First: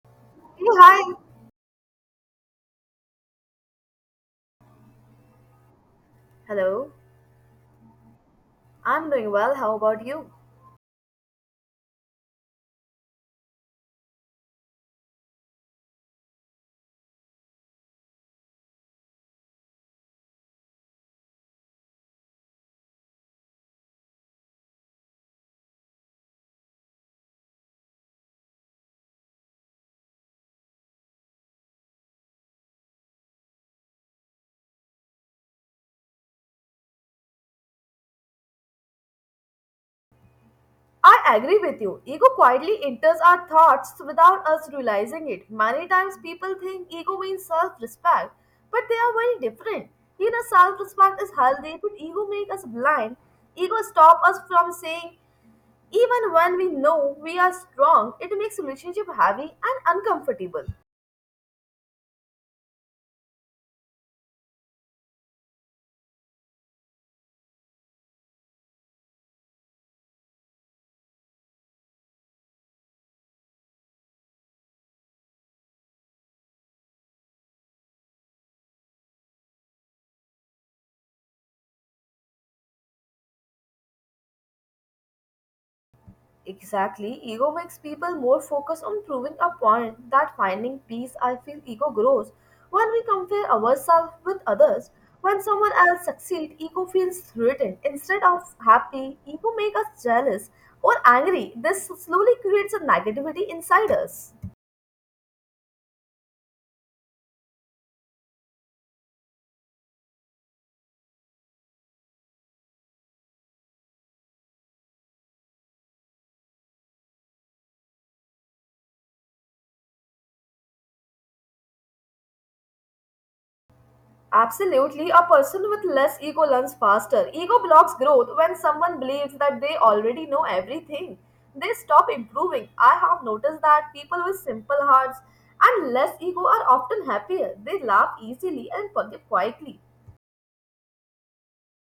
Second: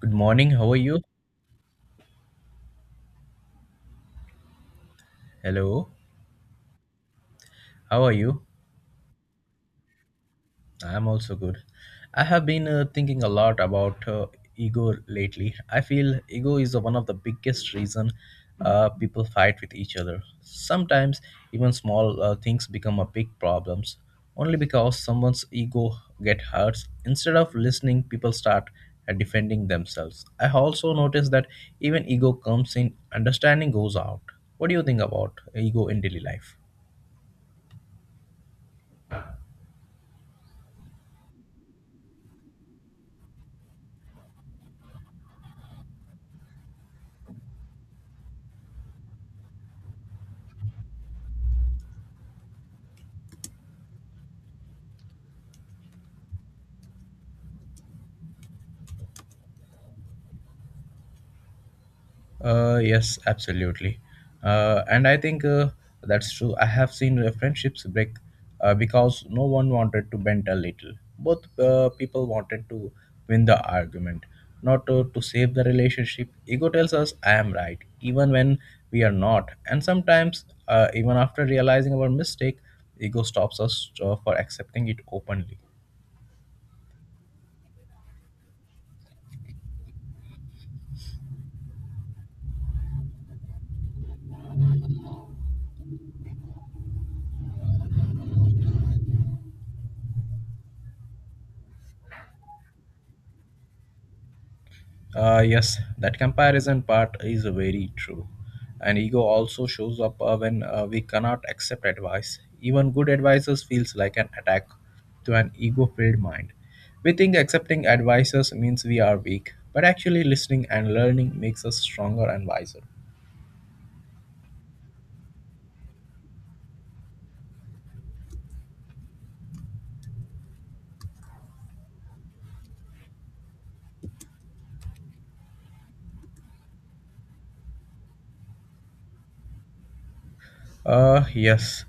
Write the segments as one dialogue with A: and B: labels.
A: Good morning. How
B: Hey,
A: are you?
B: hi.
A: Hello.
B: Hello,
A: How are you?
B: I'm doing well. How about you?
A: I'm also good. I have been thinking a lot about ego lately. I feel ego is one of the biggest reason people fight with each other. Sometimes even small things become a big problems only because someone's ego get hurt. Instead of listening, people start defending themselves. I also noticed that even ego comes in, understanding goes out. What do you think about ego in daily life?
B: I agree with you. Ego quietly enters our thoughts without us realizing it. Many times people think ego means self respect, but they are very different. You know, self respect is healthy, but ego makes us blind. Ego stops us from saying, even when we know we are strong, it makes relationship heavy and uncomfortable.
A: Yes, absolutely. And I think that's true. I have seen friendships break because no one wanted to bend a little. Both people wanted to win the argument, not to save the relationship. Ego tells us, I am right, even when we are not. And sometimes, even after realizing our mistake, ego stops us for accepting it openly.
B: Exactly. Ego makes people more focused on proving a point that finding peace, I feel ego grows. When we compare ourselves with others, when someone else succeeds, ego feels threatened. Instead of happy, ego makes us jealous or angry. This slowly creates a negativity inside us.
A: Yes, that comparison part is very true. And ego also shows up when we cannot accept advice. Even good advices feels like an attack to an ego-filled mind. We think accepting advices means we are weak, but actually listening and learning makes us stronger and wiser.
B: Absolutely, a person with less ego learns faster. Ego blocks growth when someone believes that they already know everything. They stop improving. I have noticed that people with simple hearts and less ego are often happier. They laugh easily and forgive quietly.
A: Yes,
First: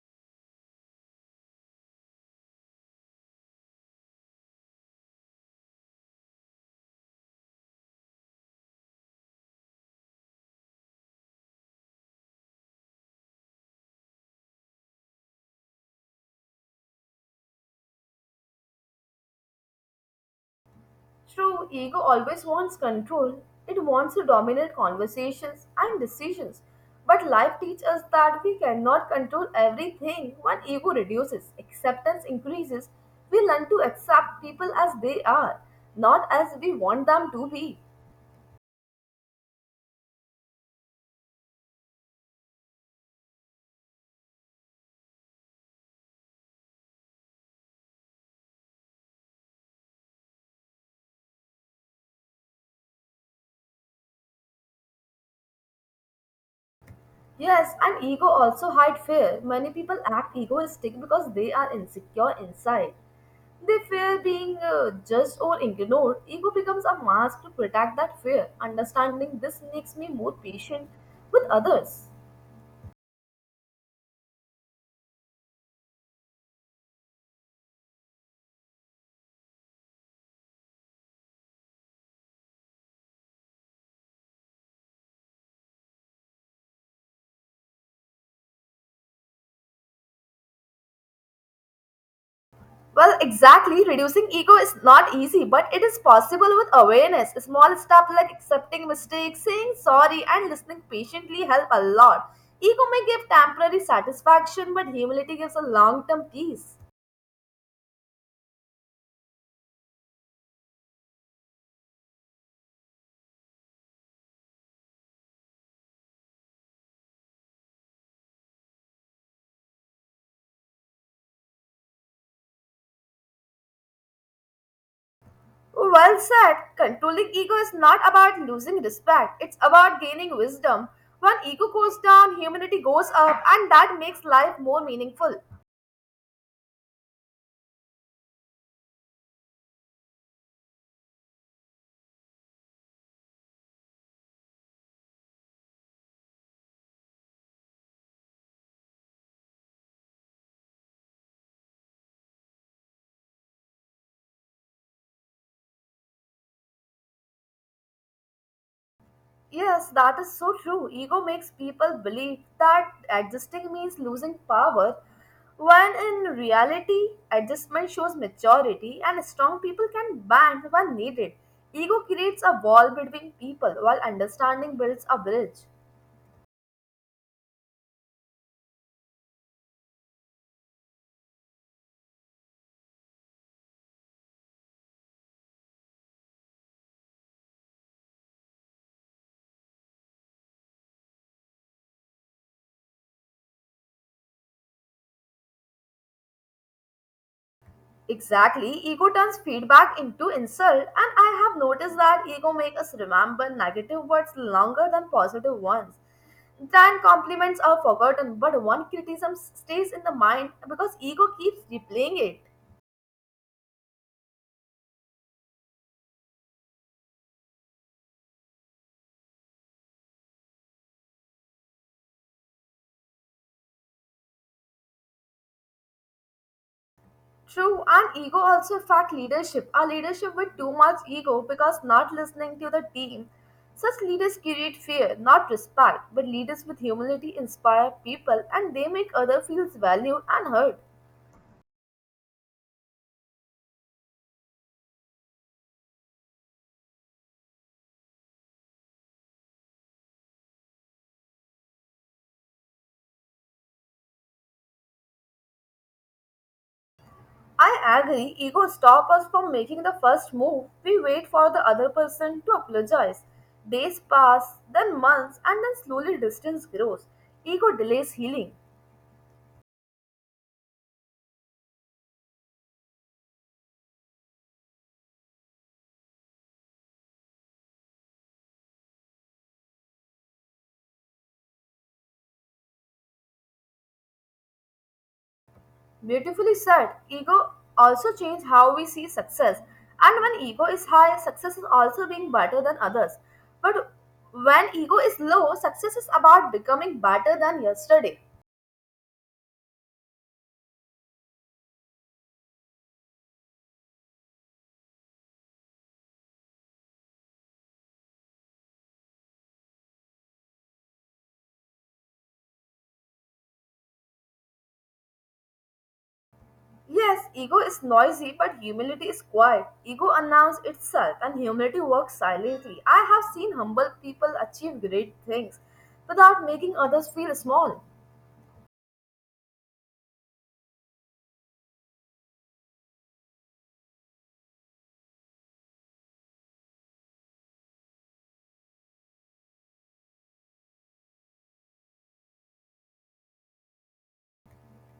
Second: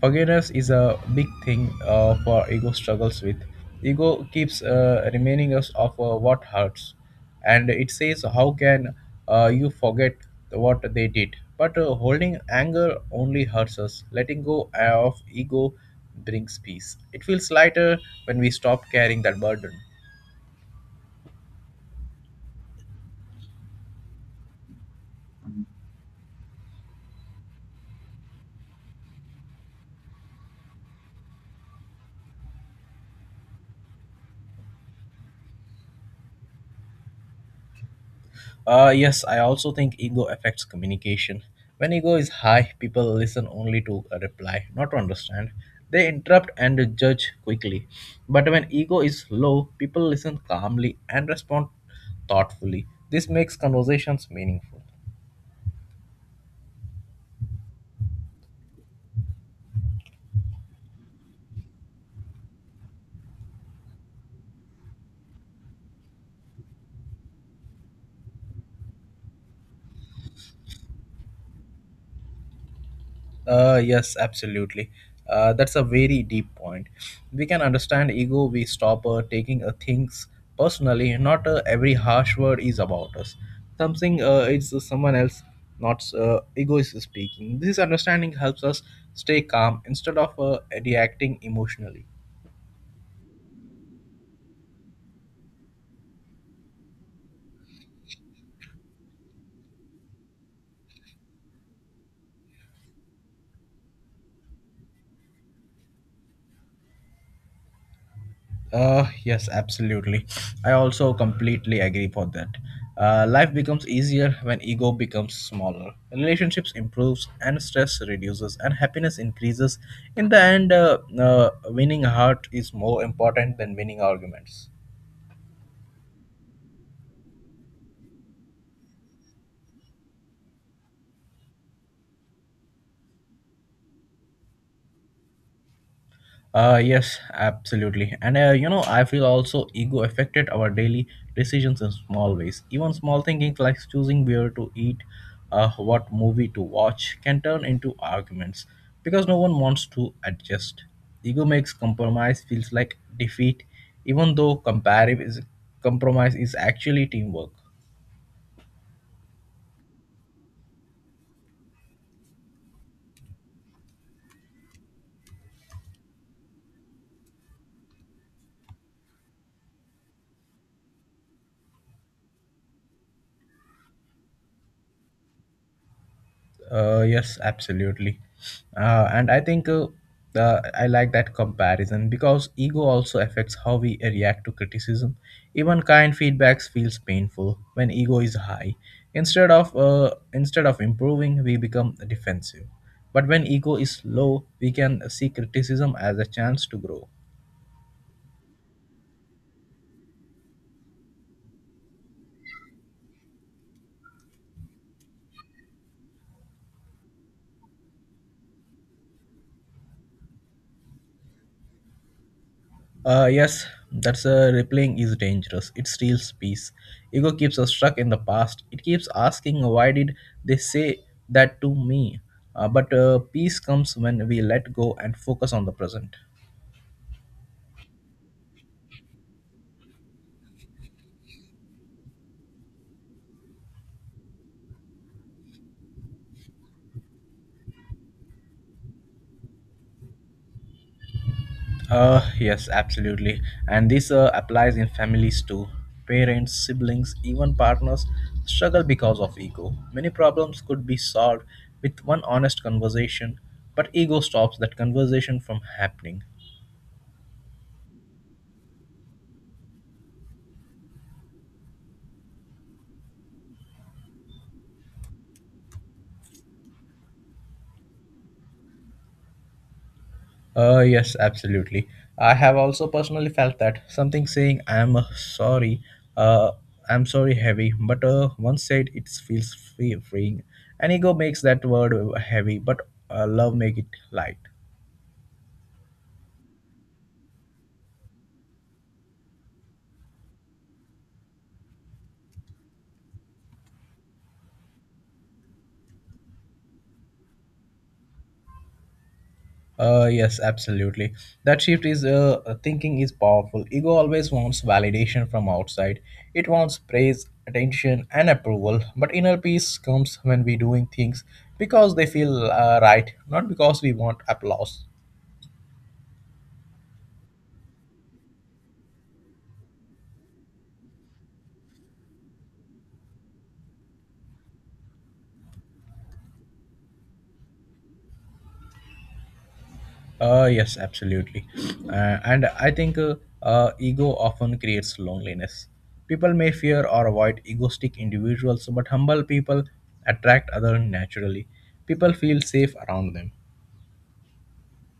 A: forgiveness is a big thing for ego struggles with. Ego keeps remaining us of what hurts, and it says, "How can you forget what they did?" But holding anger only hurts us. Letting go of ego brings peace. It feels lighter when we stop carrying that burden.
B: True, ego always wants control. It wants to dominate conversations and decisions. But life teaches us that we cannot control everything. When ego reduces, acceptance increases. We learn to accept people as they are, not as we want them to be.
A: Yes, I also think ego affects communication. When ego is high, people listen only to a reply, not to understand. They interrupt and judge quickly. But when ego is low, people listen calmly and respond thoughtfully. This makes conversations meaningful.
B: Yes, and ego also hide fear. Many people act egoistic because they are insecure inside. They fear being judged or ignored. Ego becomes a mask to protect that fear. Understanding this makes me more patient with others.
A: Yes, absolutely. That's a very deep point. We can understand ego. We stop taking things personally. Not every harsh word is about us. Something is someone else. Not ego is speaking. This understanding helps us stay calm instead of reacting emotionally.
B: Well, exactly. Reducing ego is not easy, but it is possible with awareness. A Small steps like accepting mistakes, saying sorry, and listening patiently help a lot. Ego may give temporary satisfaction, but humility gives a long term peace.
A: Yes, absolutely. I also completely agree for that. Life becomes easier when ego becomes smaller. Relationships improves and stress reduces and happiness increases. In the end, winning heart is more important than winning arguments.
B: Well said. Controlling ego is not about losing respect, it's about gaining wisdom. When ego goes down, humanity goes up, and that makes life more meaningful.
A: Yes, absolutely. And I feel also ego affected our daily decisions in small ways. Even small things like choosing where to eat, what movie to watch, can turn into arguments because no one wants to adjust. Ego makes compromise feels like defeat, even though compromise is actually teamwork.
B: Yes, that is so true. Ego makes people believe that adjusting means losing power, when in reality, adjustment shows maturity, and strong people can band when needed. Ego creates a wall between people, while understanding builds a bridge.
A: Yes, absolutely. And I think I like that comparison because ego also affects how we react to criticism. Even kind feedbacks feels painful when ego is high. Instead of improving, we become defensive. But when ego is low, we can see criticism as a chance to grow.
B: Exactly, ego turns feedback into insult, and I have noticed that ego makes us remember negative words longer than positive ones. Then compliments are forgotten, but one criticism stays in the mind because ego keeps replaying it.
A: Yes, that's replaying is dangerous. It steals peace. Ego keeps us stuck in the past. It keeps asking, why did they say that to me? But peace comes when we let go and focus on the present.
B: True, and ego also affect leadership. Our leadership with too much ego because not listening to the team. Such leaders create fear, not respect, but leaders with humility inspire people and they make others feel valued and heard.
A: Yes, absolutely. And this applies in families too. Parents, siblings, even partners struggle because of ego. Many problems could be solved with one honest conversation, but ego stops that conversation from happening.
B: I agree, ego stop us from making the first move. We wait for the other person to apologize. Days pass, then months, and then slowly distance grows. Ego delays healing.
A: Yes, absolutely. I have also personally felt that something saying "I'm sorry," uh, "I'm sorry" heavy, but once said, it feels freeing. And ego makes that word heavy, but love make it light.
B: Beautifully said, ego also changes how we see success. And when ego is high, success is also being better than others. But when ego is low, success is about becoming better than yesterday.
A: Yes, absolutely. That shift is Thinking is powerful. Ego always wants validation from outside. It wants praise, attention, and approval. But inner peace comes when we doing things because they feel right, not because we want applause.
B: Yes, ego is noisy, but humility is quiet. Ego announces itself, and humility works silently. I have seen humble people achieve great things without making others feel small.
A: Yes, absolutely. And I think Ego often creates loneliness. People may fear or avoid egoistic individuals, but humble people attract others naturally. People feel safe around them.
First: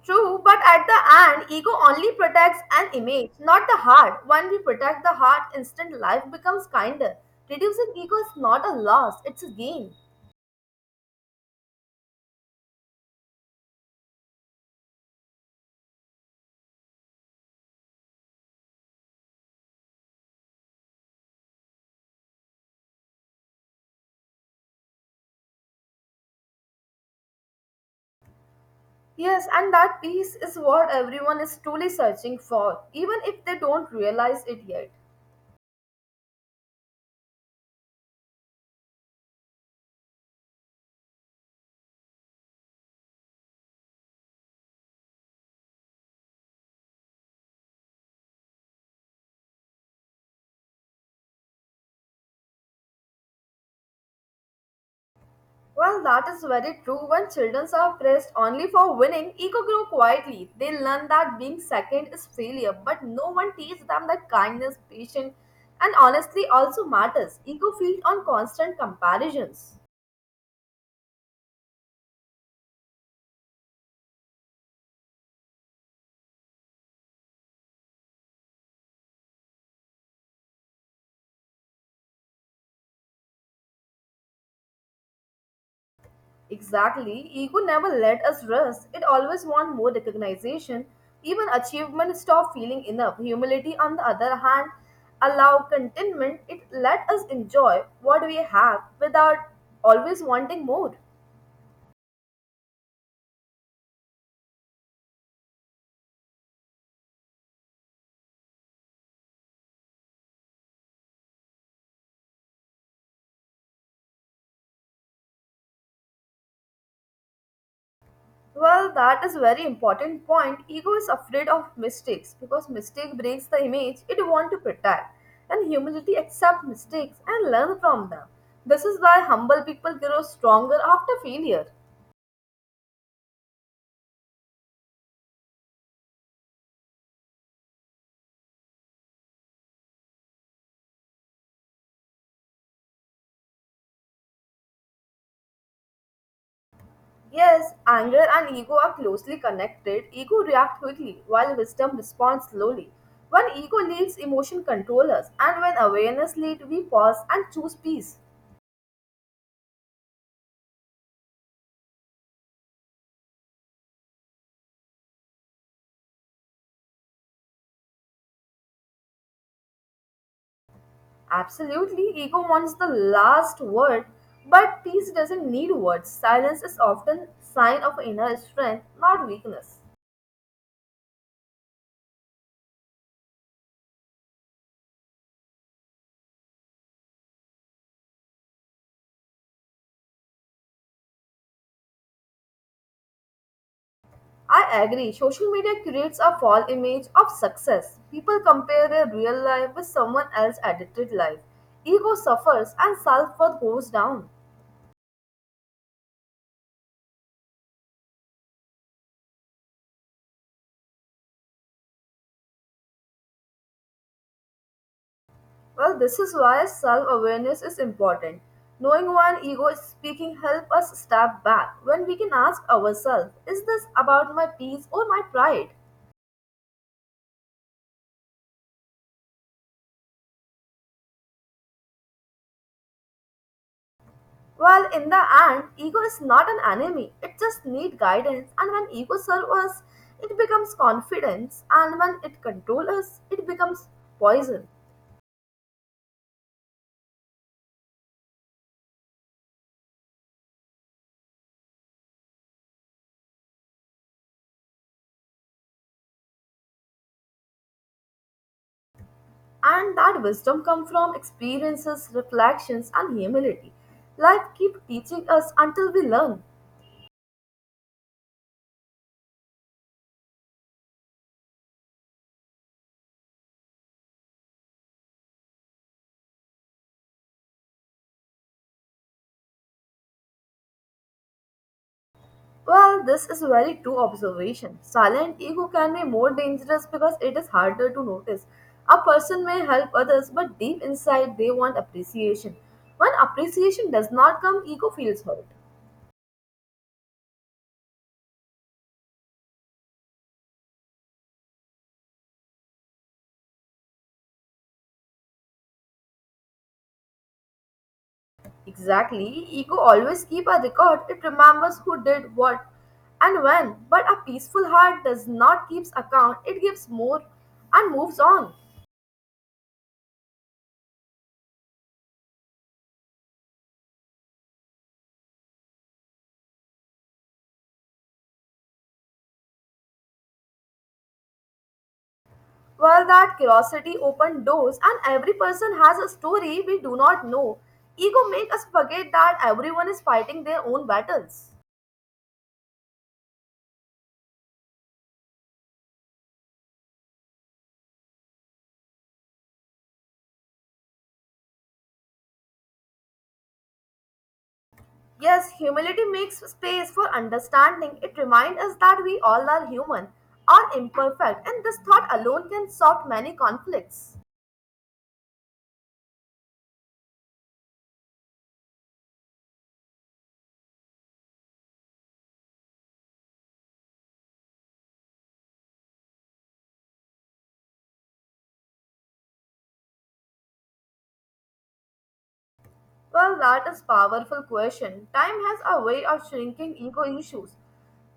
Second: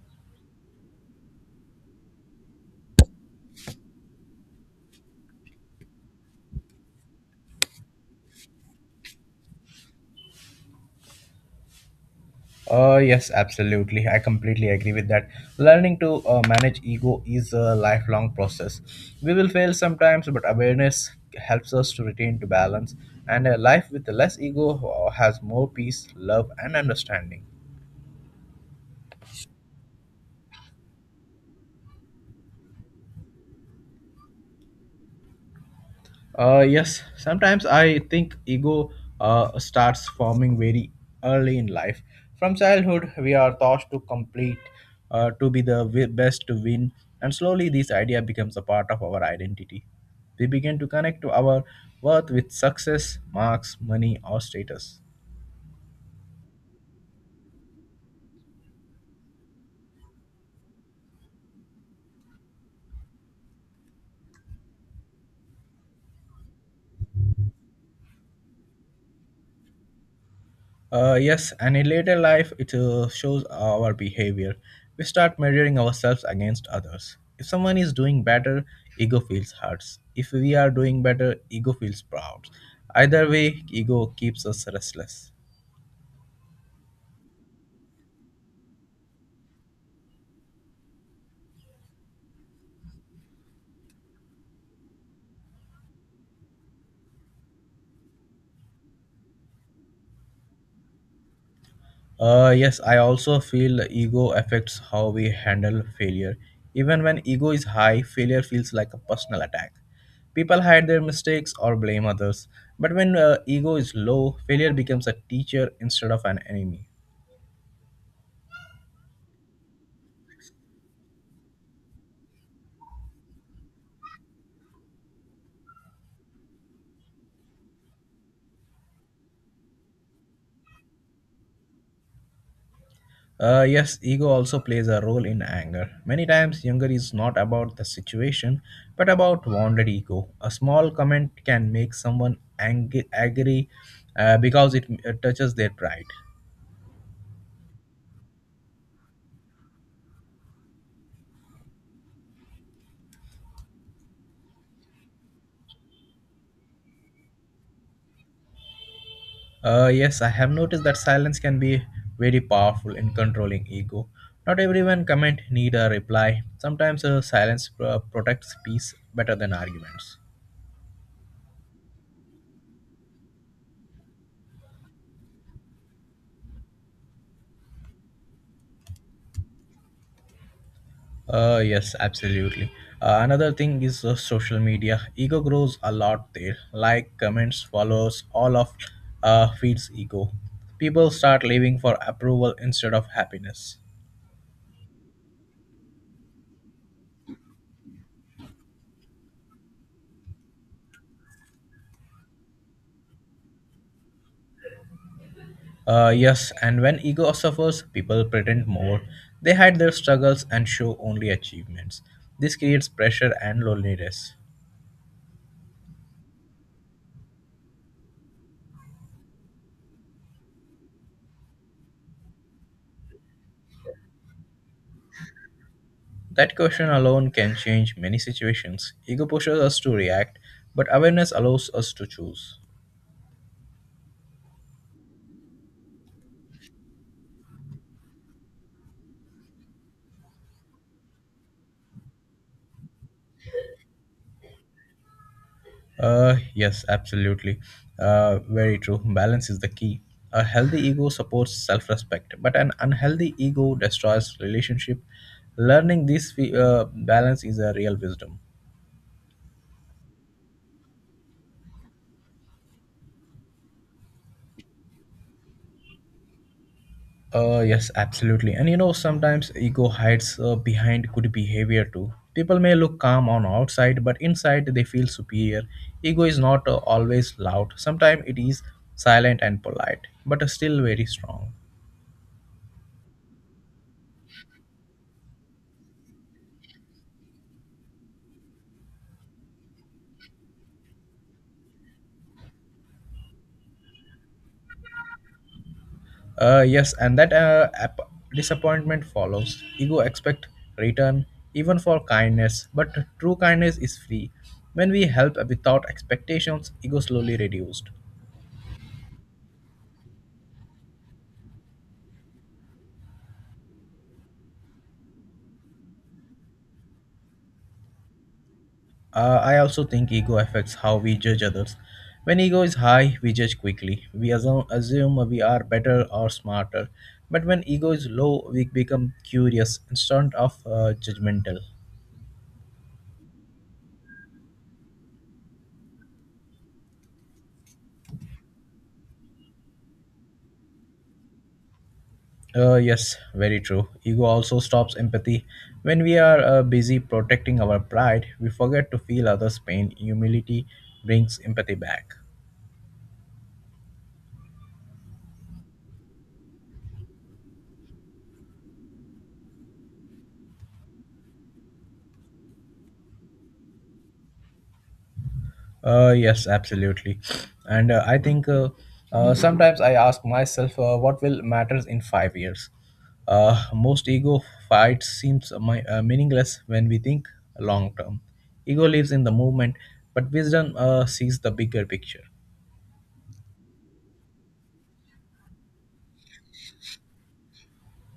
B: True, but at the end, ego only protects an image, not the heart. When we protect the heart, instant life becomes kinder. Reducing ego is not a loss, it's a gain.
A: Yes, absolutely. I completely agree with that. Learning to manage ego is a lifelong process. We will fail sometimes, but awareness helps us to retain to balance. And a life with less ego has more peace, love, and understanding.
B: Yes, and that peace is what everyone is truly searching for, even if they don't realize it yet.
A: Yes, sometimes I think ego starts forming very early in life. From childhood, we are taught to complete, to be the best, to win, and slowly this idea becomes a part of our identity. We begin to connect to our worth with success, marks, money, or status.
B: Well, that is very true. When children are praised only for winning, ego grow quietly. They learn that being second is failure, but no one teaches them that kindness, patience, and honesty also matters. Ego feeds on constant comparisons.
A: Yes, and in later life, it shows our behavior. We start measuring ourselves against others. If someone is doing better, ego feels hurts. If we are doing better, ego feels proud. Either way, ego keeps us restless.
B: Exactly. Ego never let us rest. It always wants more recognition. Even achievement stop feeling enough. Humility, on the other hand, allow contentment. It let us enjoy what we have without always wanting more.
A: Yes, I also feel ego affects how we handle failure. Even when ego is high, failure feels like a personal attack. People hide their mistakes or blame others. But when ego is low, failure becomes a teacher instead of an enemy.
B: Well, that is very important point. Ego is afraid of mistakes because mistake breaks the image it want to protect, and humility accept mistakes and learn from them. This is why humble people grow stronger after failure.
A: Yes, ego also plays a role in anger. Many times, anger is not about the situation, but about wounded ego. A small comment can make someone angry because it touches their pride.
B: Yes, anger and ego are closely connected. Ego reacts quickly while wisdom responds slowly. When ego leads, emotion controls, us, and when awareness leads, we pause and choose peace.
A: Yes, I have noticed that silence can be very powerful in controlling ego. Not everyone comment need a reply. Sometimes silence protects peace better than arguments.
B: Absolutely, ego wants the last word, but peace doesn't need words. Silence is often sign of inner strength, not weakness.
A: Yes, absolutely. Another thing is social media. Ego grows a lot there. Like, comments, follows, all of feeds ego. People start living for approval instead of happiness.
B: I agree. Social media creates a false image of success. People compare their real life with someone else's edited life. Ego suffers and self-worth goes down.
A: Yes, and when ego suffers, people pretend more. They hide their struggles and show only achievements. This creates pressure and loneliness.
B: Well, this is why self-awareness is important. Knowing when ego is speaking help us step back when we can ask ourselves, is this about my peace or my pride?
A: That question alone can change many situations. Ego pushes us to react, but awareness allows us to choose.
B: Well, in the end, ego is not an enemy. It just needs guidance. And when ego serves us, it becomes confidence. And when it controls us, it becomes poison.
A: Yes, absolutely. Very true. Balance is the key. A healthy ego supports self respect, but an unhealthy ego destroys relationship. Learning this balance is a real wisdom.
B: And that wisdom comes from experiences, reflections, and humility. Life keeps teaching us until we learn.
A: Yes, absolutely. And sometimes ego hides behind good behavior too. People may look calm on outside, but inside they feel superior. Ego is not always loud. Sometimes it is silent and polite, but still very strong.
B: Well, this is very true observation. Silent ego can be more dangerous because it is harder to notice. A person may help others, but deep inside they want appreciation. When appreciation does not come, ego feels hurt.
A: Yes, and that disappointment follows. Ego expect return even for kindness, but true kindness is free. When we help without expectations, ego slowly reduced.
B: Exactly, ego always keep a record. It remembers who did what and when. But a peaceful heart does not keeps account. It gives more and moves on.
A: I also think ego affects how we judge others. When ego is high, we judge quickly. We assume we are better or smarter. But when ego is low, we become curious instead of judgmental.
B: Well, that curiosity opened doors, and every person has a story we do not know. Ego makes us forget that everyone is fighting their own battles.
A: Yes, very true. Ego also stops empathy. When we are busy protecting our pride, we forget to feel others' pain. Humility brings empathy back.
B: Yes, humility makes space for understanding. It reminds us that we all are human, are imperfect, and this thought alone can solve many conflicts.
A: Yes, absolutely. And I think Sometimes I ask myself, what will matters in 5 years? Most ego fights seems meaningless when we think long term. Ego lives in the moment, but wisdom sees the bigger picture.
B: Well, that is powerful question. Time has a way of shrinking ego issues.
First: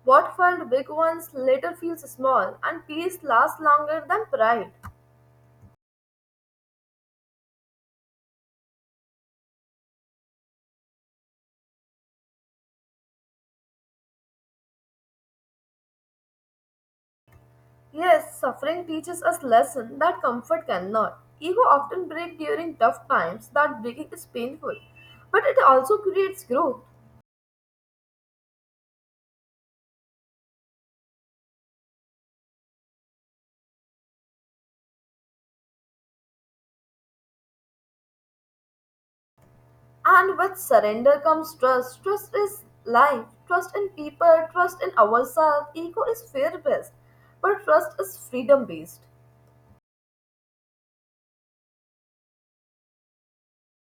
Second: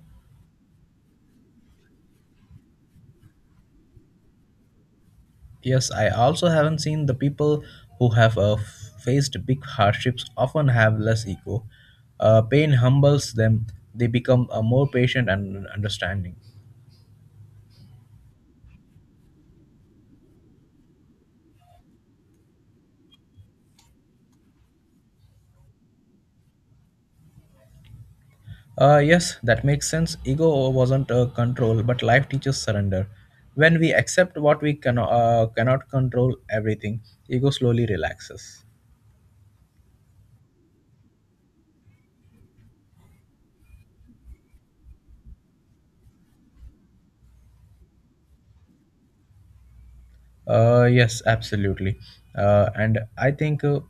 B: What felt big once later feels small, and peace lasts longer than pride.
A: Yes, I also haven't seen the people who have faced big hardships often have less ego. Pain humbles them, they become more patient and understanding.
B: Yes, suffering teaches us lesson that comfort cannot. Ego often breaks during tough times that breaking is painful, but it also creates growth.
A: Yes, that makes sense. Ego wasn't control, but life teaches surrender. When we accept what we cannot control everything, ego slowly relaxes.
B: And with surrender comes trust. Trust is life, trust in people, trust in ourselves. Ego is fear based, but trust is freedom based.
A: Yes, absolutely. And I think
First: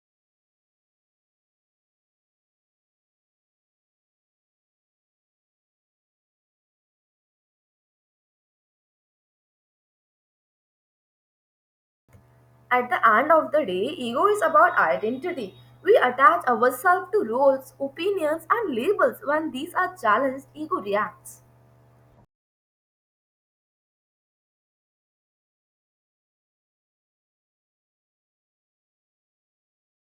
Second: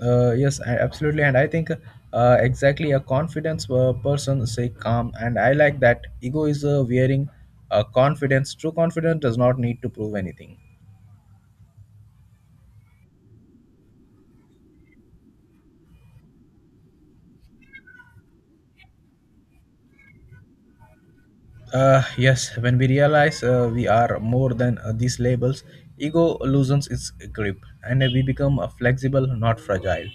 A: Yes, absolutely, and I think exactly a confidence person say calm, and I like that. Ego is wearing confidence. True confidence does not need to prove anything.
B: At the end of the day, ego is about identity. We attach ourselves to roles, opinions, and labels. When these are challenged, ego reacts.
A: Yes, when we realize we are more than these labels, ego loosens its grip, and we become flexible, not fragile.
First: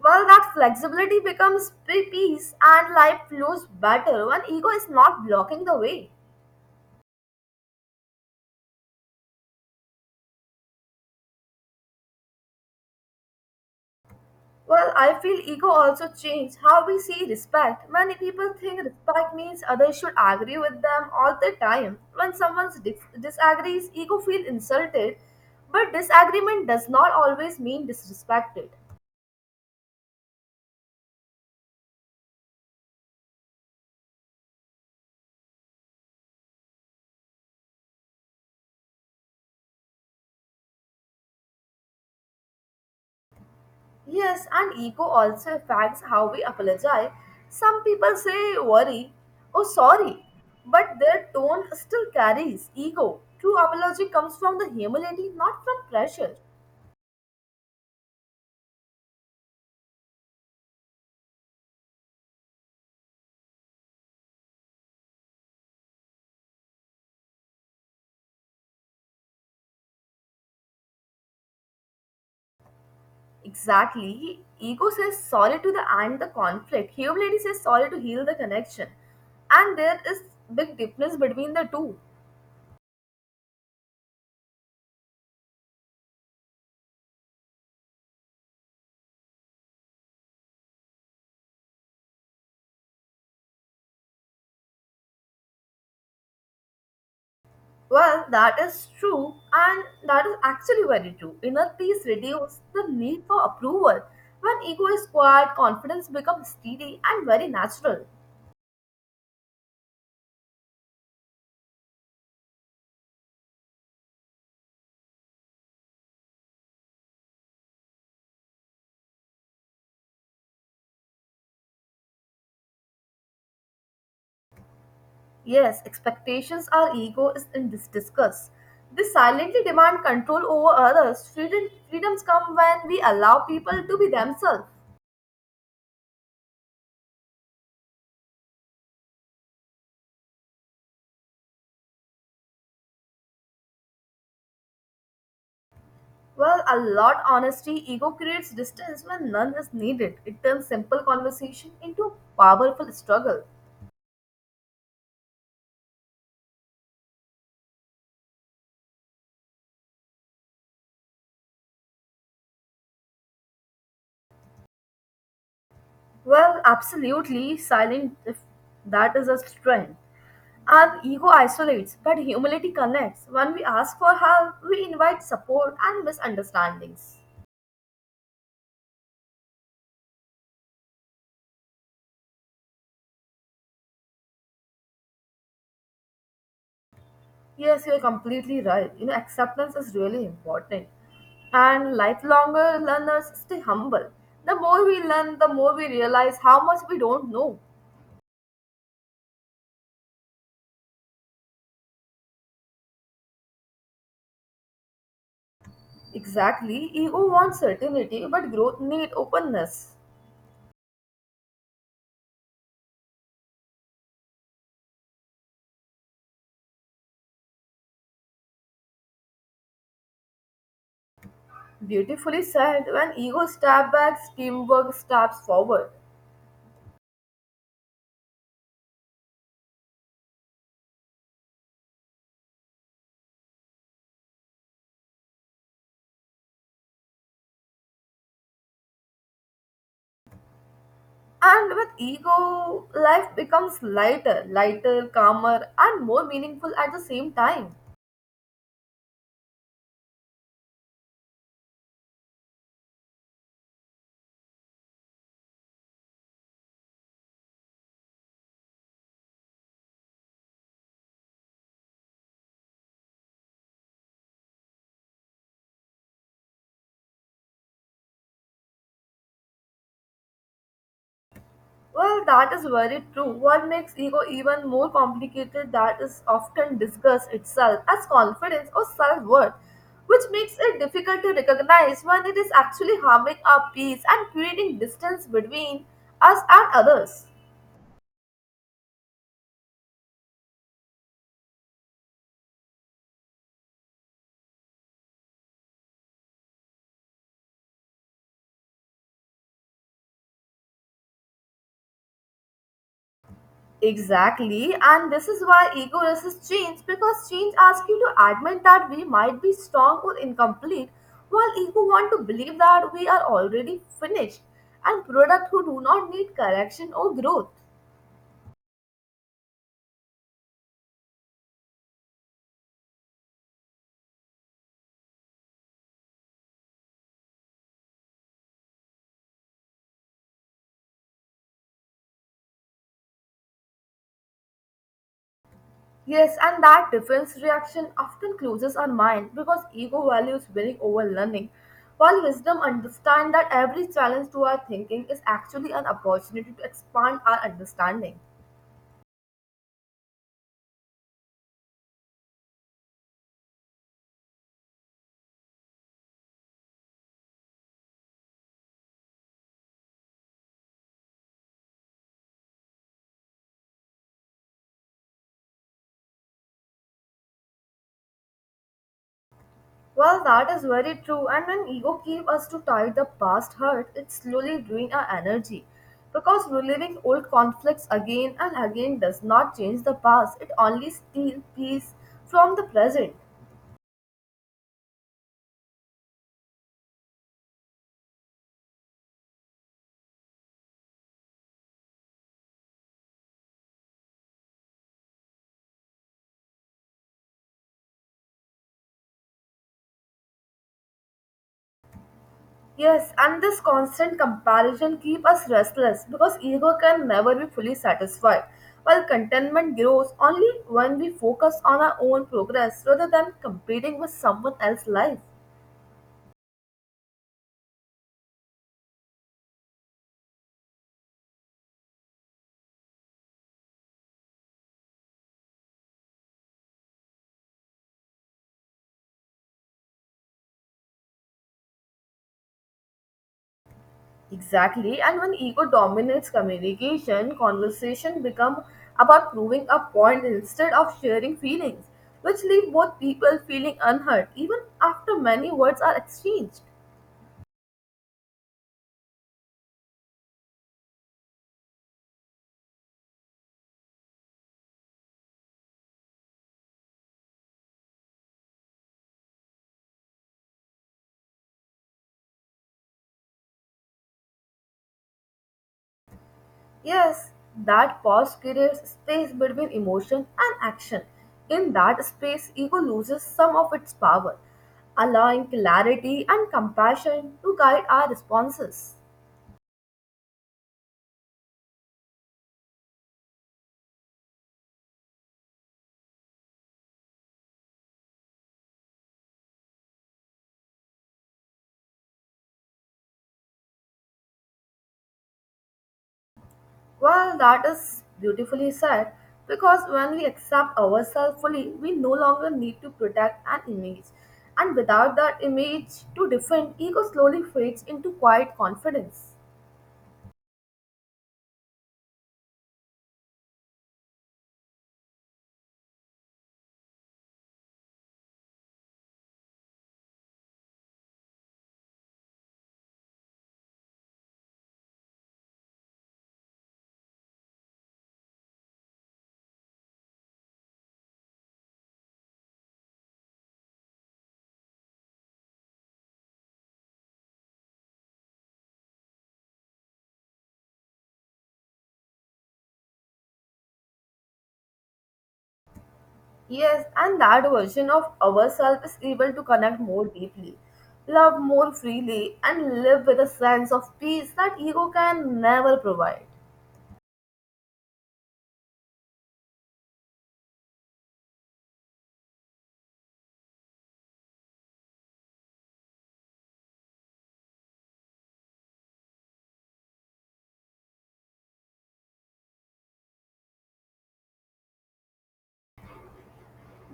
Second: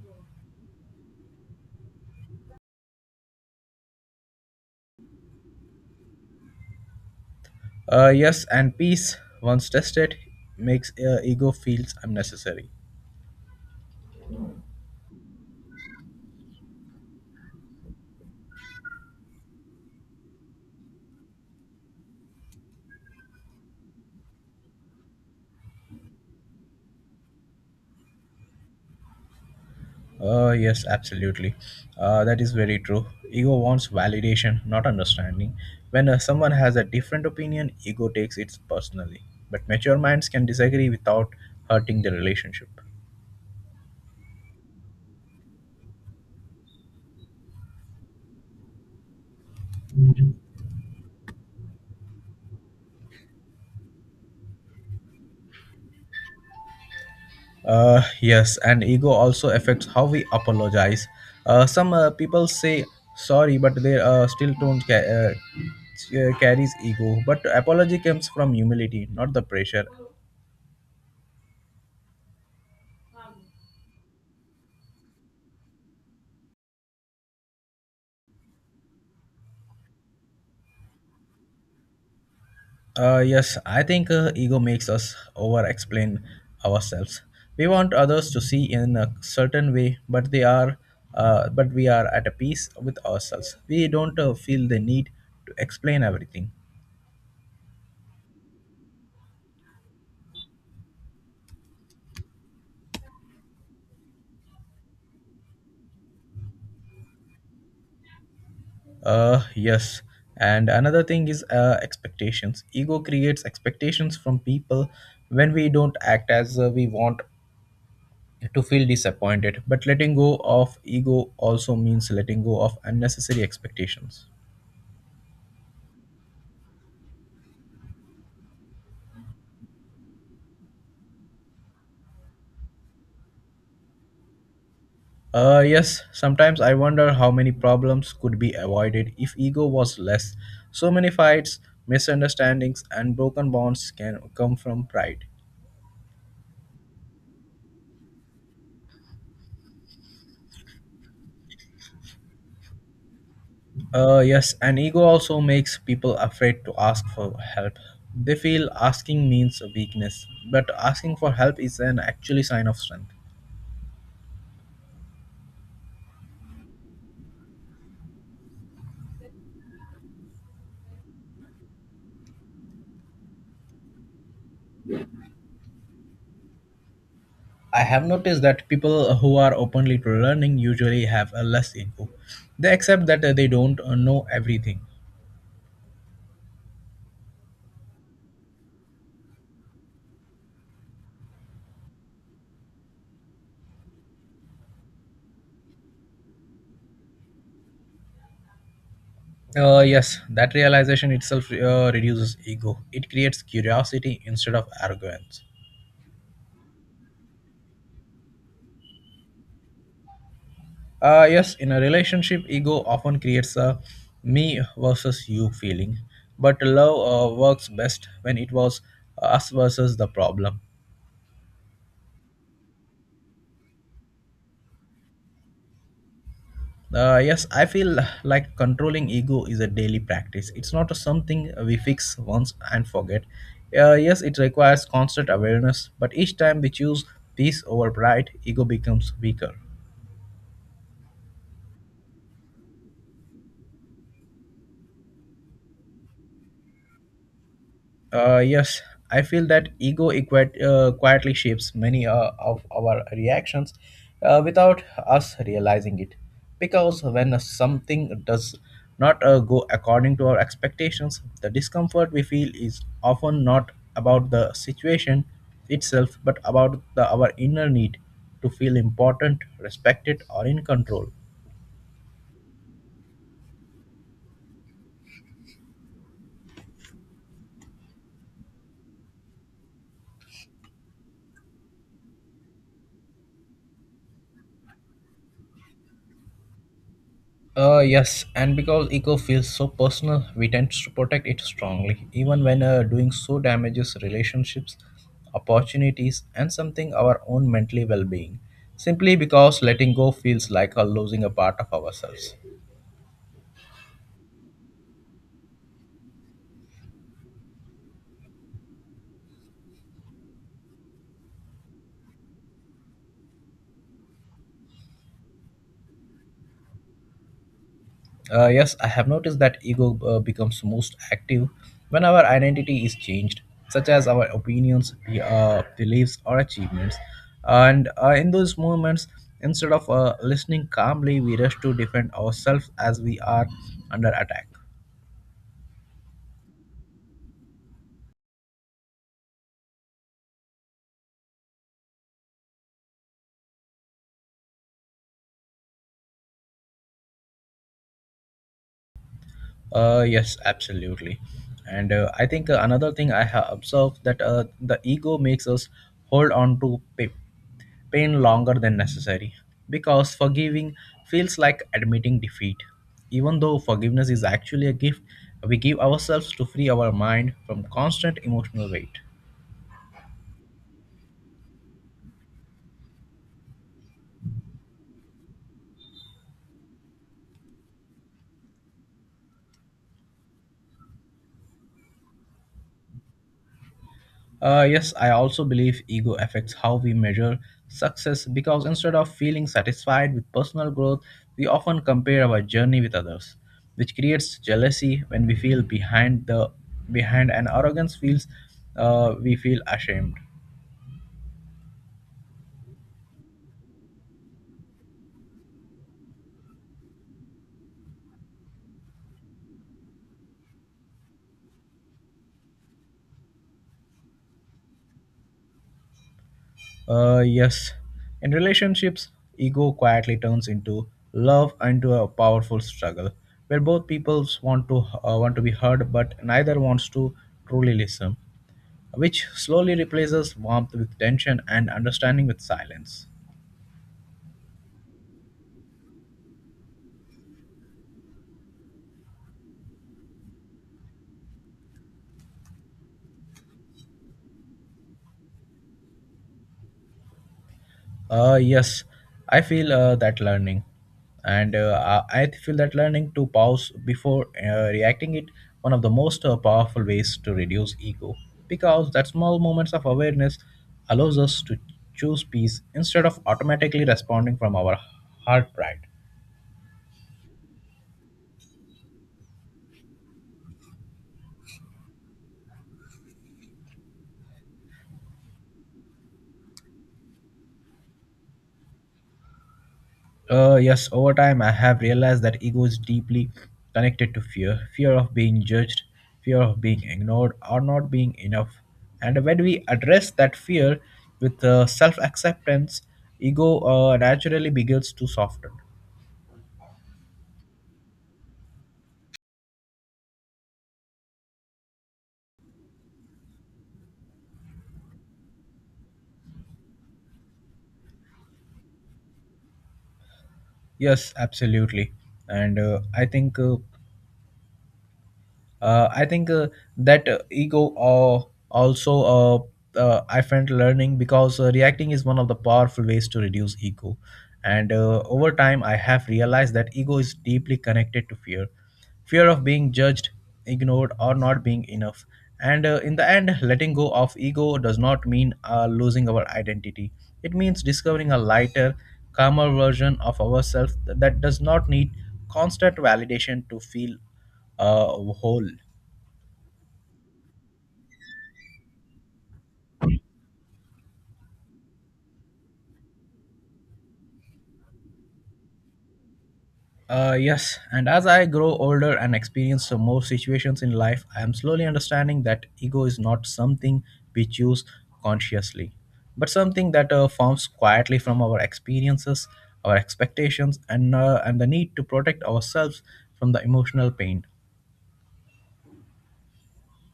B: Well, that flexibility becomes peace and life flows better when ego is not blocking the way.
A: Yes, and peace, once tested, makes ego feels unnecessary.
B: Well, I feel ego also changed how we see respect. Many people think respect means others should agree with them all the time. When someone disagrees, ego feels insulted, but disagreement does not always mean disrespected.
A: Yes, absolutely. That is very true. Ego wants validation, not understanding. When someone has a different opinion, ego takes it personally. But mature minds can disagree without hurting the relationship.
B: Yes, and ego also affects how we apologize. Some people say worry or sorry, but their tone still carries ego. True apology comes from the humility, not from pressure.
A: Yes, and ego also affects how we apologize. Some people say sorry, but they still don't carries ego. But apology comes from humility, not the pressure.
B: Exactly. Ego says sorry to the end the conflict. Humility says sorry to heal the connection. And there is big difference between the two.
A: Yes, I think ego makes us over explain ourselves. We want others to see in a certain way, but we are at a peace with ourselves. We don't feel the need to explain everything.
B: Well, that is true, and that is actually very true. Inner peace reduces the need for approval. When ego is quiet, confidence becomes steady and very natural.
A: Yes, and another thing is expectations. Ego creates expectations from people when we don't act as we want to feel disappointed. But letting go of ego also means letting go of unnecessary expectations.
B: Yes, expectations our ego is in this discuss. They silently demand control over others. Freedom, freedoms come when we allow people to be themselves.
A: Yes, sometimes I wonder how many problems could be avoided if ego was less. So many fights, misunderstandings, and broken bonds can come from pride.
B: Well, a lot honesty, ego creates distance when none is needed. It turns simple conversation into a powerful struggle.
A: Yes, and ego also makes people afraid to ask for help. They feel asking means a weakness, but asking for help is an actually sign of strength.
B: Well, absolutely silent if that is a strength. And ego isolates, but humility connects. When we ask for help, we invite support and misunderstandings.
A: I have noticed that people who are openly to learning usually have a less ego. They accept that they don't know everything.
B: Yes, you're completely right. You know, acceptance is really important. And lifelonger learners stay humble. The more we learn, the more we realize how much we don't know.
A: Yes, that realization itself reduces ego. It creates curiosity instead of arrogance.
B: Exactly. Ego wants certainty, but growth needs openness.
A: Yes, in a relationship, ego often creates a me versus you feeling. But love works best when it was us versus the problem.
B: Beautifully said, when ego steps back, teamwork steps forward.
A: Yes, I feel like controlling ego is a daily practice. It's not something we fix once and forget. Yes, it requires constant awareness, but each time we choose peace over pride, ego becomes weaker.
B: And with ego, life becomes lighter, lighter, calmer, and more meaningful at the same time.
A: Uh, yes, I feel that ego quietly shapes many of our reactions without us realizing it. Because when something does not go according to our expectations, the discomfort we feel is often not about the situation itself but about the, our inner need to feel important, respected, or in control.
B: Well, that is very true. What makes ego even more complicated that is often disguised itself as confidence or self-worth, which makes it difficult to recognize when it is actually harming our peace and creating distance between us and others.
A: Yes, and because ego feels so personal, we tend to protect it strongly, even when doing so damages relationships, opportunities, and something our own mentally well being, simply because letting go feels like losing a part of ourselves.
B: Exactly, and this is why ego resists change because change asks you to admit that we might be strong or incomplete, while ego want to believe that we are already finished and product who do not need correction or growth.
A: Yes, I have noticed that ego becomes most active when our identity is changed, such as our opinions, beliefs, or achievements. And in those moments, instead of listening calmly, we rush to defend ourselves as we are under attack.
B: Yes, and that defense reaction often closes our mind because ego values winning over learning, while wisdom understands that every challenge to our thinking is actually an opportunity to expand our understanding.
A: Yes, Absolutely. And I think another thing I have observed that the ego makes us hold on to pain longer than necessary because forgiving feels like admitting defeat. Even though forgiveness is actually a gift, we give ourselves to free our mind from constant emotional weight.
B: Well, that is very true. And when ego keeps us to tie the past hurt, it slowly drains our energy. Because reliving old conflicts again and again does not change the past, it only steals peace from the present.
A: Yes, I also believe ego affects how we measure success because instead of feeling satisfied with personal growth, we often compare our journey with others, which creates jealousy when we feel behind the behind and arrogance feels we feel ashamed.
B: Yes, and this constant comparison keeps us restless because ego can never be fully satisfied. While contentment grows only when we focus on our own progress rather than competing with someone else's life.
A: Uh, yes, in relationships, ego quietly turns into love into a powerful struggle where both peoples want to be heard but neither wants to truly listen, which slowly replaces warmth with tension and understanding with silence.
B: Exactly. And when ego dominates communication, conversation become about proving a point instead of sharing feelings, which leave both people feeling unheard even after many words are exchanged.
A: Uh, yes, I feel that learning, and I feel that learning to pause before reacting it one of the most powerful ways to reduce ego because that small moments of awareness allows us to choose peace instead of automatically responding from our heart pride.
B: Yes, that pause creates space between emotion and action. In that space, ego loses some of its power, allowing clarity and compassion to guide our responses.
A: Yes, Over time, I have realized that ego is deeply connected to fear, fear of being judged, fear of being ignored, or not being enough. And when we address that fear with self acceptance, ego naturally begins to soften.
B: Well, that is beautifully said because when we accept ourselves fully, we no longer need to protect an image. And without that image to defend, ego slowly fades into quiet confidence.
A: Yes, absolutely. And I think. I think that ego also I find learning because reacting is one of the powerful ways to reduce ego, and over time I have realized that ego is deeply connected to fear, fear of being judged, ignored, or not being enough. And in the end, letting go of ego does not mean losing our identity. It means discovering a lighter, calmer version of ourselves that does not need constant validation to feel whole.
B: Yes, and that version of ourselves is able to connect more deeply, love more freely, and live with a sense of peace that ego can never provide.
A: Yes, and as I grow older and experience some more situations in life, I am slowly understanding that ego is not something we choose consciously, but something that forms quietly from our experiences, our expectations, and the need to protect ourselves from the emotional pain.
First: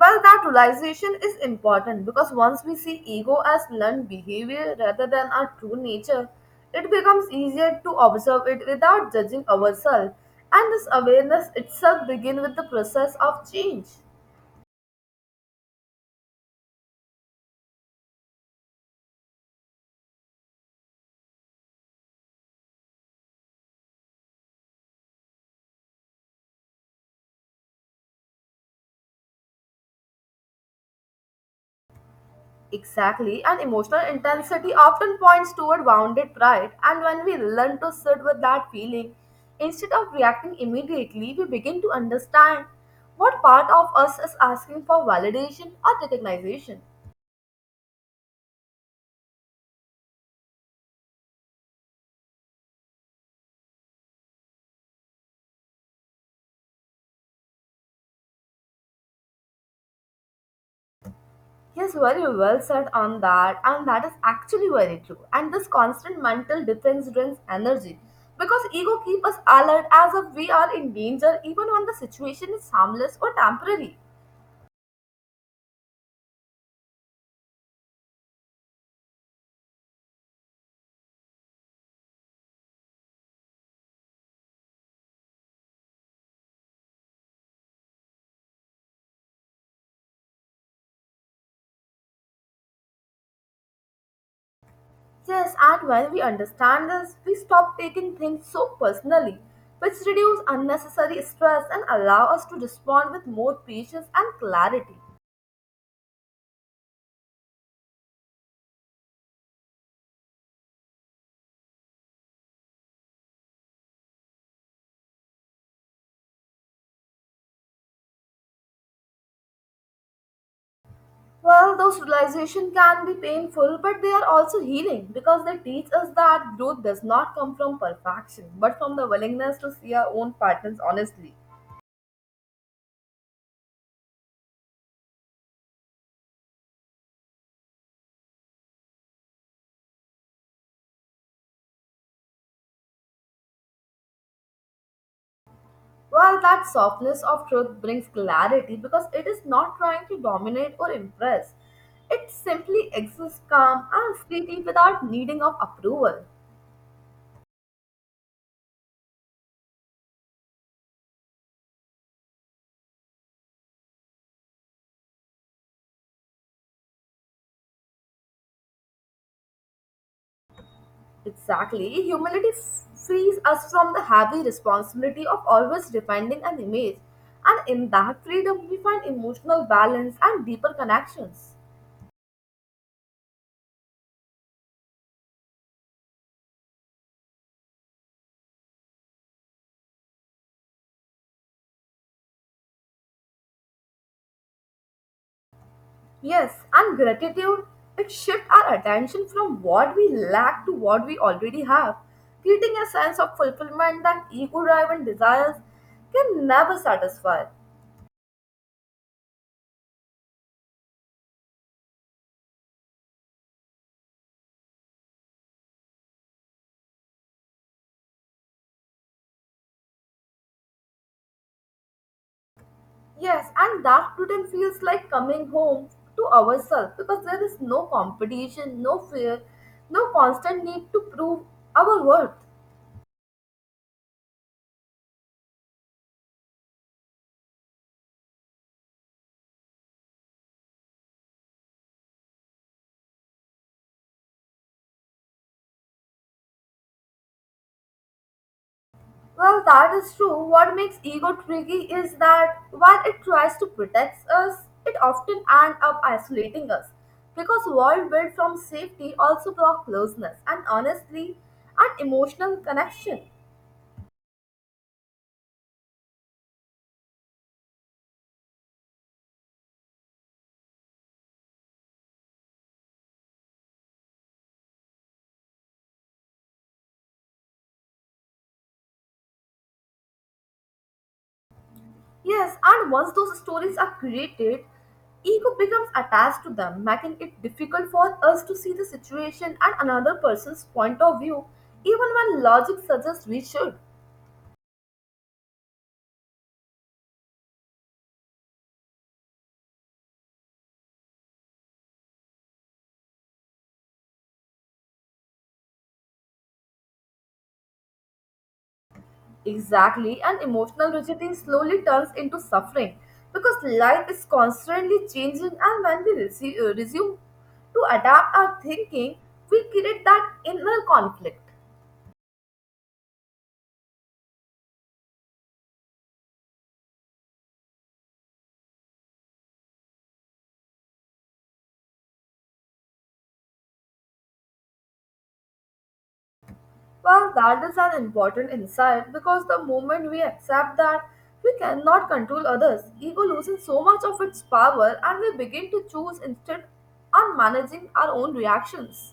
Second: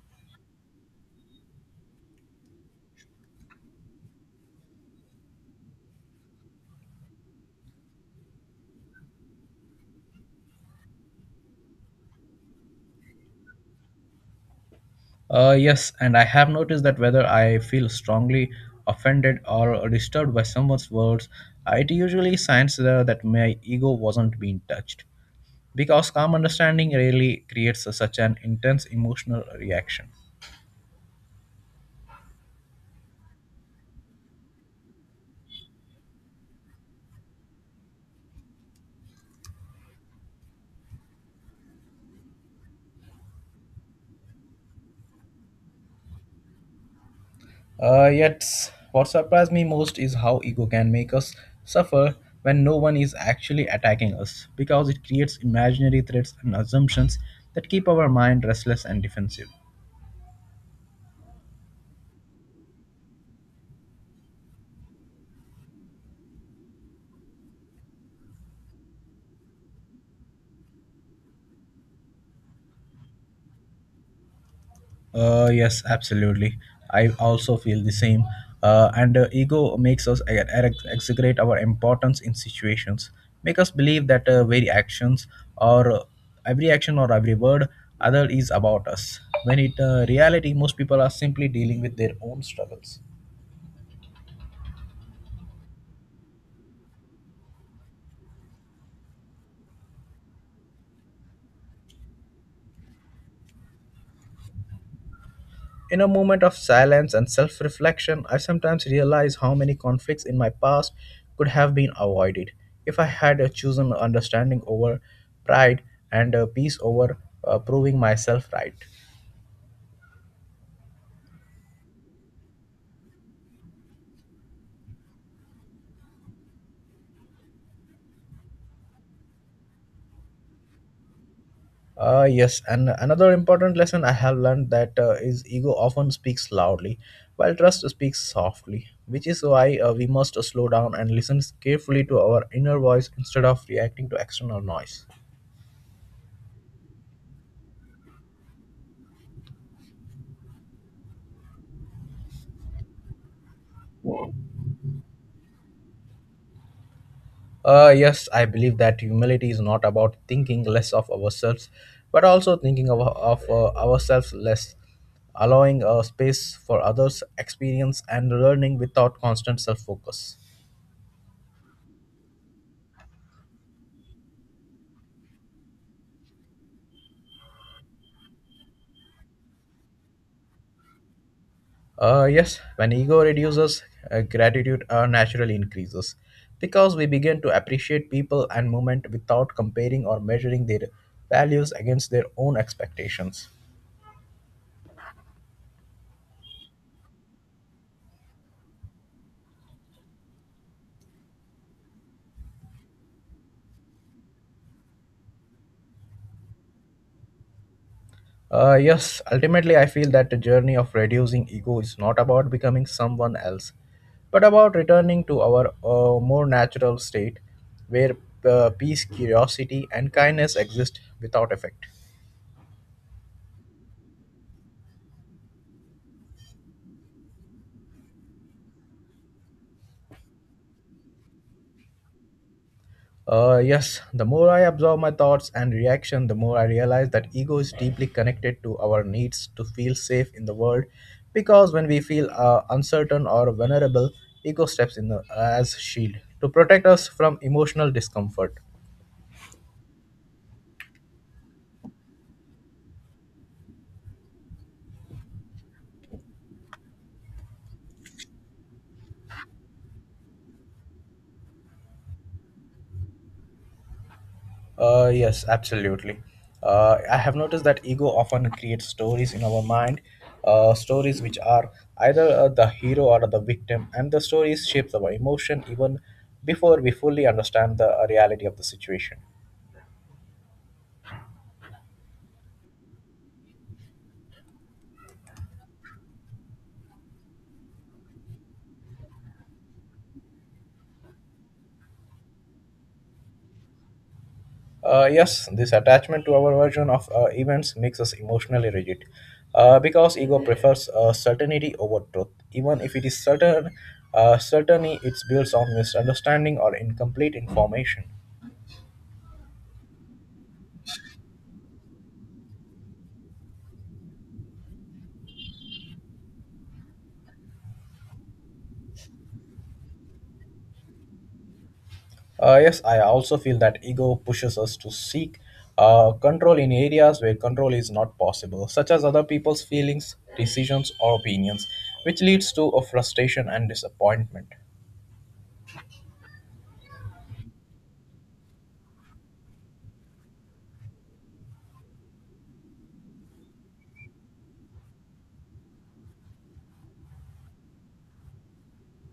B: Well, that realization is important because once we see ego as learned behavior rather than our true nature, it becomes easier to observe it without judging ourselves. And this awareness itself begins with the process of change.
A: Yes, and I have noticed that whether I feel strongly offended or disturbed by someone's words, it usually signs that my ego wasn't being touched, because calm understanding really creates such an intense emotional reaction.
B: Exactly, and emotional intensity often points toward wounded pride. And when we learn to sit with that feeling, instead of reacting immediately, we begin to understand what part of us is asking for validation or recognition.
A: Uh, yet, what surprised me most is how ego can make us suffer when no one is actually attacking us, because it creates imaginary threats and assumptions that keep our mind restless and defensive.
B: Yes, very well said on that, and that is actually very true. And this constant mental defense drains energy because ego keeps us alert as if we are in danger, even when the situation is harmless or temporary.
A: Yes, Absolutely. I also feel the same. And ego makes us exaggerate our importance in situations, make us believe that very actions or every action or every word other is about us. When it reality, most people are simply dealing with their own struggles.
B: Yes, and when we understand this, we stop taking things so personally, which reduce unnecessary stress and allow us to respond with more patience and clarity.
A: In a moment of silence and self reflection, I sometimes realize how many conflicts in my past could have been avoided if I had chosen understanding over pride and peace over proving myself right.
B: Well, those realizations can be painful, but they are also healing because they teach us that growth does not come from perfection, but from the willingness to see our own patterns honestly.
A: Yes, and another important lesson I have learned that is ego often speaks loudly, while trust speaks softly, which is why we must slow down and listen carefully to our inner voice instead of reacting to external noise.
B: Well, that softness of truth brings clarity because it is not trying to dominate or impress. It simply exists calm and steady without needing of approval.
A: Yes, I believe that humility is not about thinking less of ourselves, but also thinking of ourselves less, allowing a space for others' experience and learning without constant self focus.
B: Exactly. Frees us from the heavy responsibility of always defending an image. And in that freedom, we find emotional balance and deeper connections.
A: Yes, when ego reduces, gratitude naturally increases because we begin to appreciate people and moment without comparing or measuring their values against their own expectations.
B: Yes, and gratitude, it shifts our attention from what we lack to what we already have, creating a sense of fulfillment that ego driven desires can never satisfy.
A: Yes, Ultimately, I feel that the journey of reducing ego is not about becoming someone else, but about returning to our more natural state where peace, curiosity, and kindness exist without effect.
B: Yes, and Dark Totem feels like coming home to ourselves because there is no competition, no fear, no constant need to prove our worth.
A: Yes, the more I absorb my thoughts and reaction, the more I realize that ego is deeply connected to our needs to feel safe in the world. Because when we feel uncertain or vulnerable, ego steps in the, as shield to protect us from emotional discomfort.
B: Well, that is true. What makes ego tricky is that while it tries to protect us, it often ends up isolating us because world built from safety also block closeness and honestly and emotional connection.
A: Yes, Absolutely. I have noticed that ego often creates stories in our mind, stories which are either the hero or the victim, and the stories shapes our emotion even before we fully understand the reality of the situation.
B: Yes, and once those stories are created, ego becomes attached to them, making it difficult for us to see the situation and another person's point of view, even when logic suggests we should.
A: Yes, this attachment to our version of events makes us emotionally rigid, because ego prefers certainty over truth. Even if it is certain, certainty it builds on misunderstanding or incomplete information.
B: Exactly, and emotional rigidity slowly turns into suffering because life is constantly changing, and when we resume to adapt our thinking, we create that inner conflict.
A: Yes, I also feel that ego pushes us to seek control in areas where control is not possible, such as other people's feelings, decisions, or opinions, which leads to a frustration and disappointment.
B: Well, that is an important insight because the moment we accept that we cannot control others, ego loses so much of its power and we begin to choose instead on managing our own reactions.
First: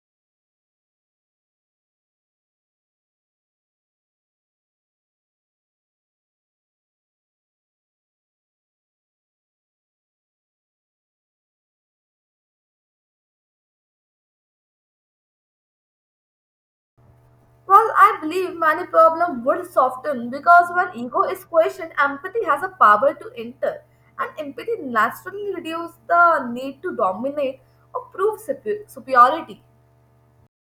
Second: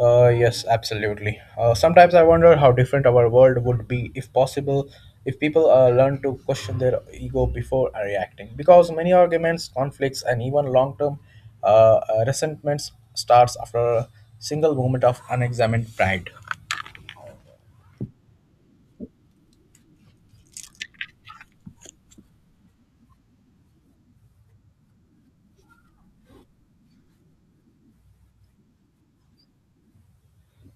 A: Yes, Absolutely. Sometimes I wonder how different our world would be if possible, if people learn to question their ego before reacting, because many arguments, conflicts, and even long-term uh, resentments starts after a single moment of unexamined pride.
B: Well, I believe many problems would soften because when ego is questioned, empathy has a power to enter, and empathy naturally reduces the need to dominate or prove superiority.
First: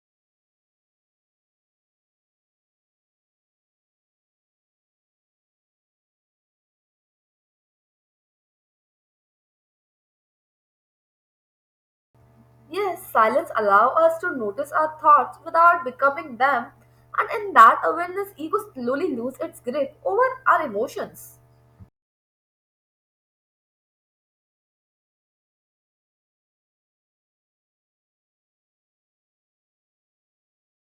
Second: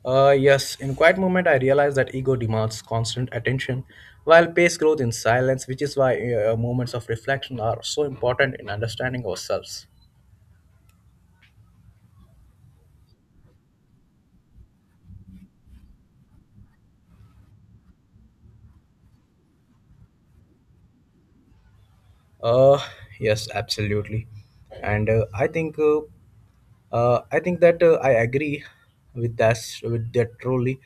A: Yes, in quiet movement, I realize that ego demands constant attention, while pace grows in silence, which is why moments of reflection are so important in understanding ourselves.
B: Yes, silence allows us to notice our thoughts without becoming them, and in that awareness, ego slowly loses its grip over our emotions.
A: Uh, yes, Absolutely, and I think that I agree with that truly,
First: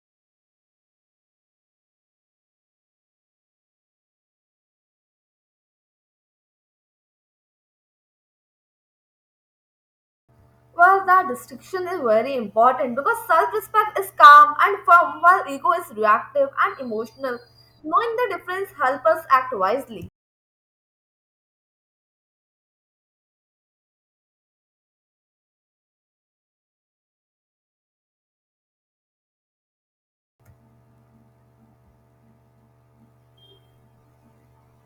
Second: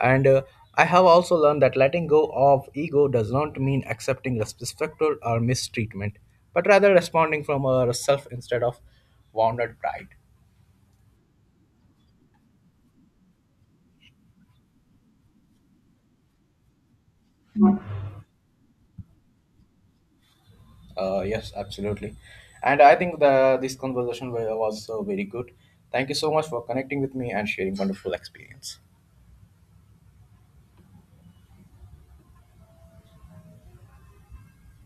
A: and I have also learned that letting go of ego does not mean accepting disrespect or mistreatment, but rather responding from a self instead of wounded pride.
B: Well, that distinction is very important because self-respect is calm and firm, while ego is reactive and emotional. Knowing the difference helps us act wisely.
A: Yes, Absolutely. And I think the this conversation was so very good. Thank you so much for connecting with me and sharing wonderful experience.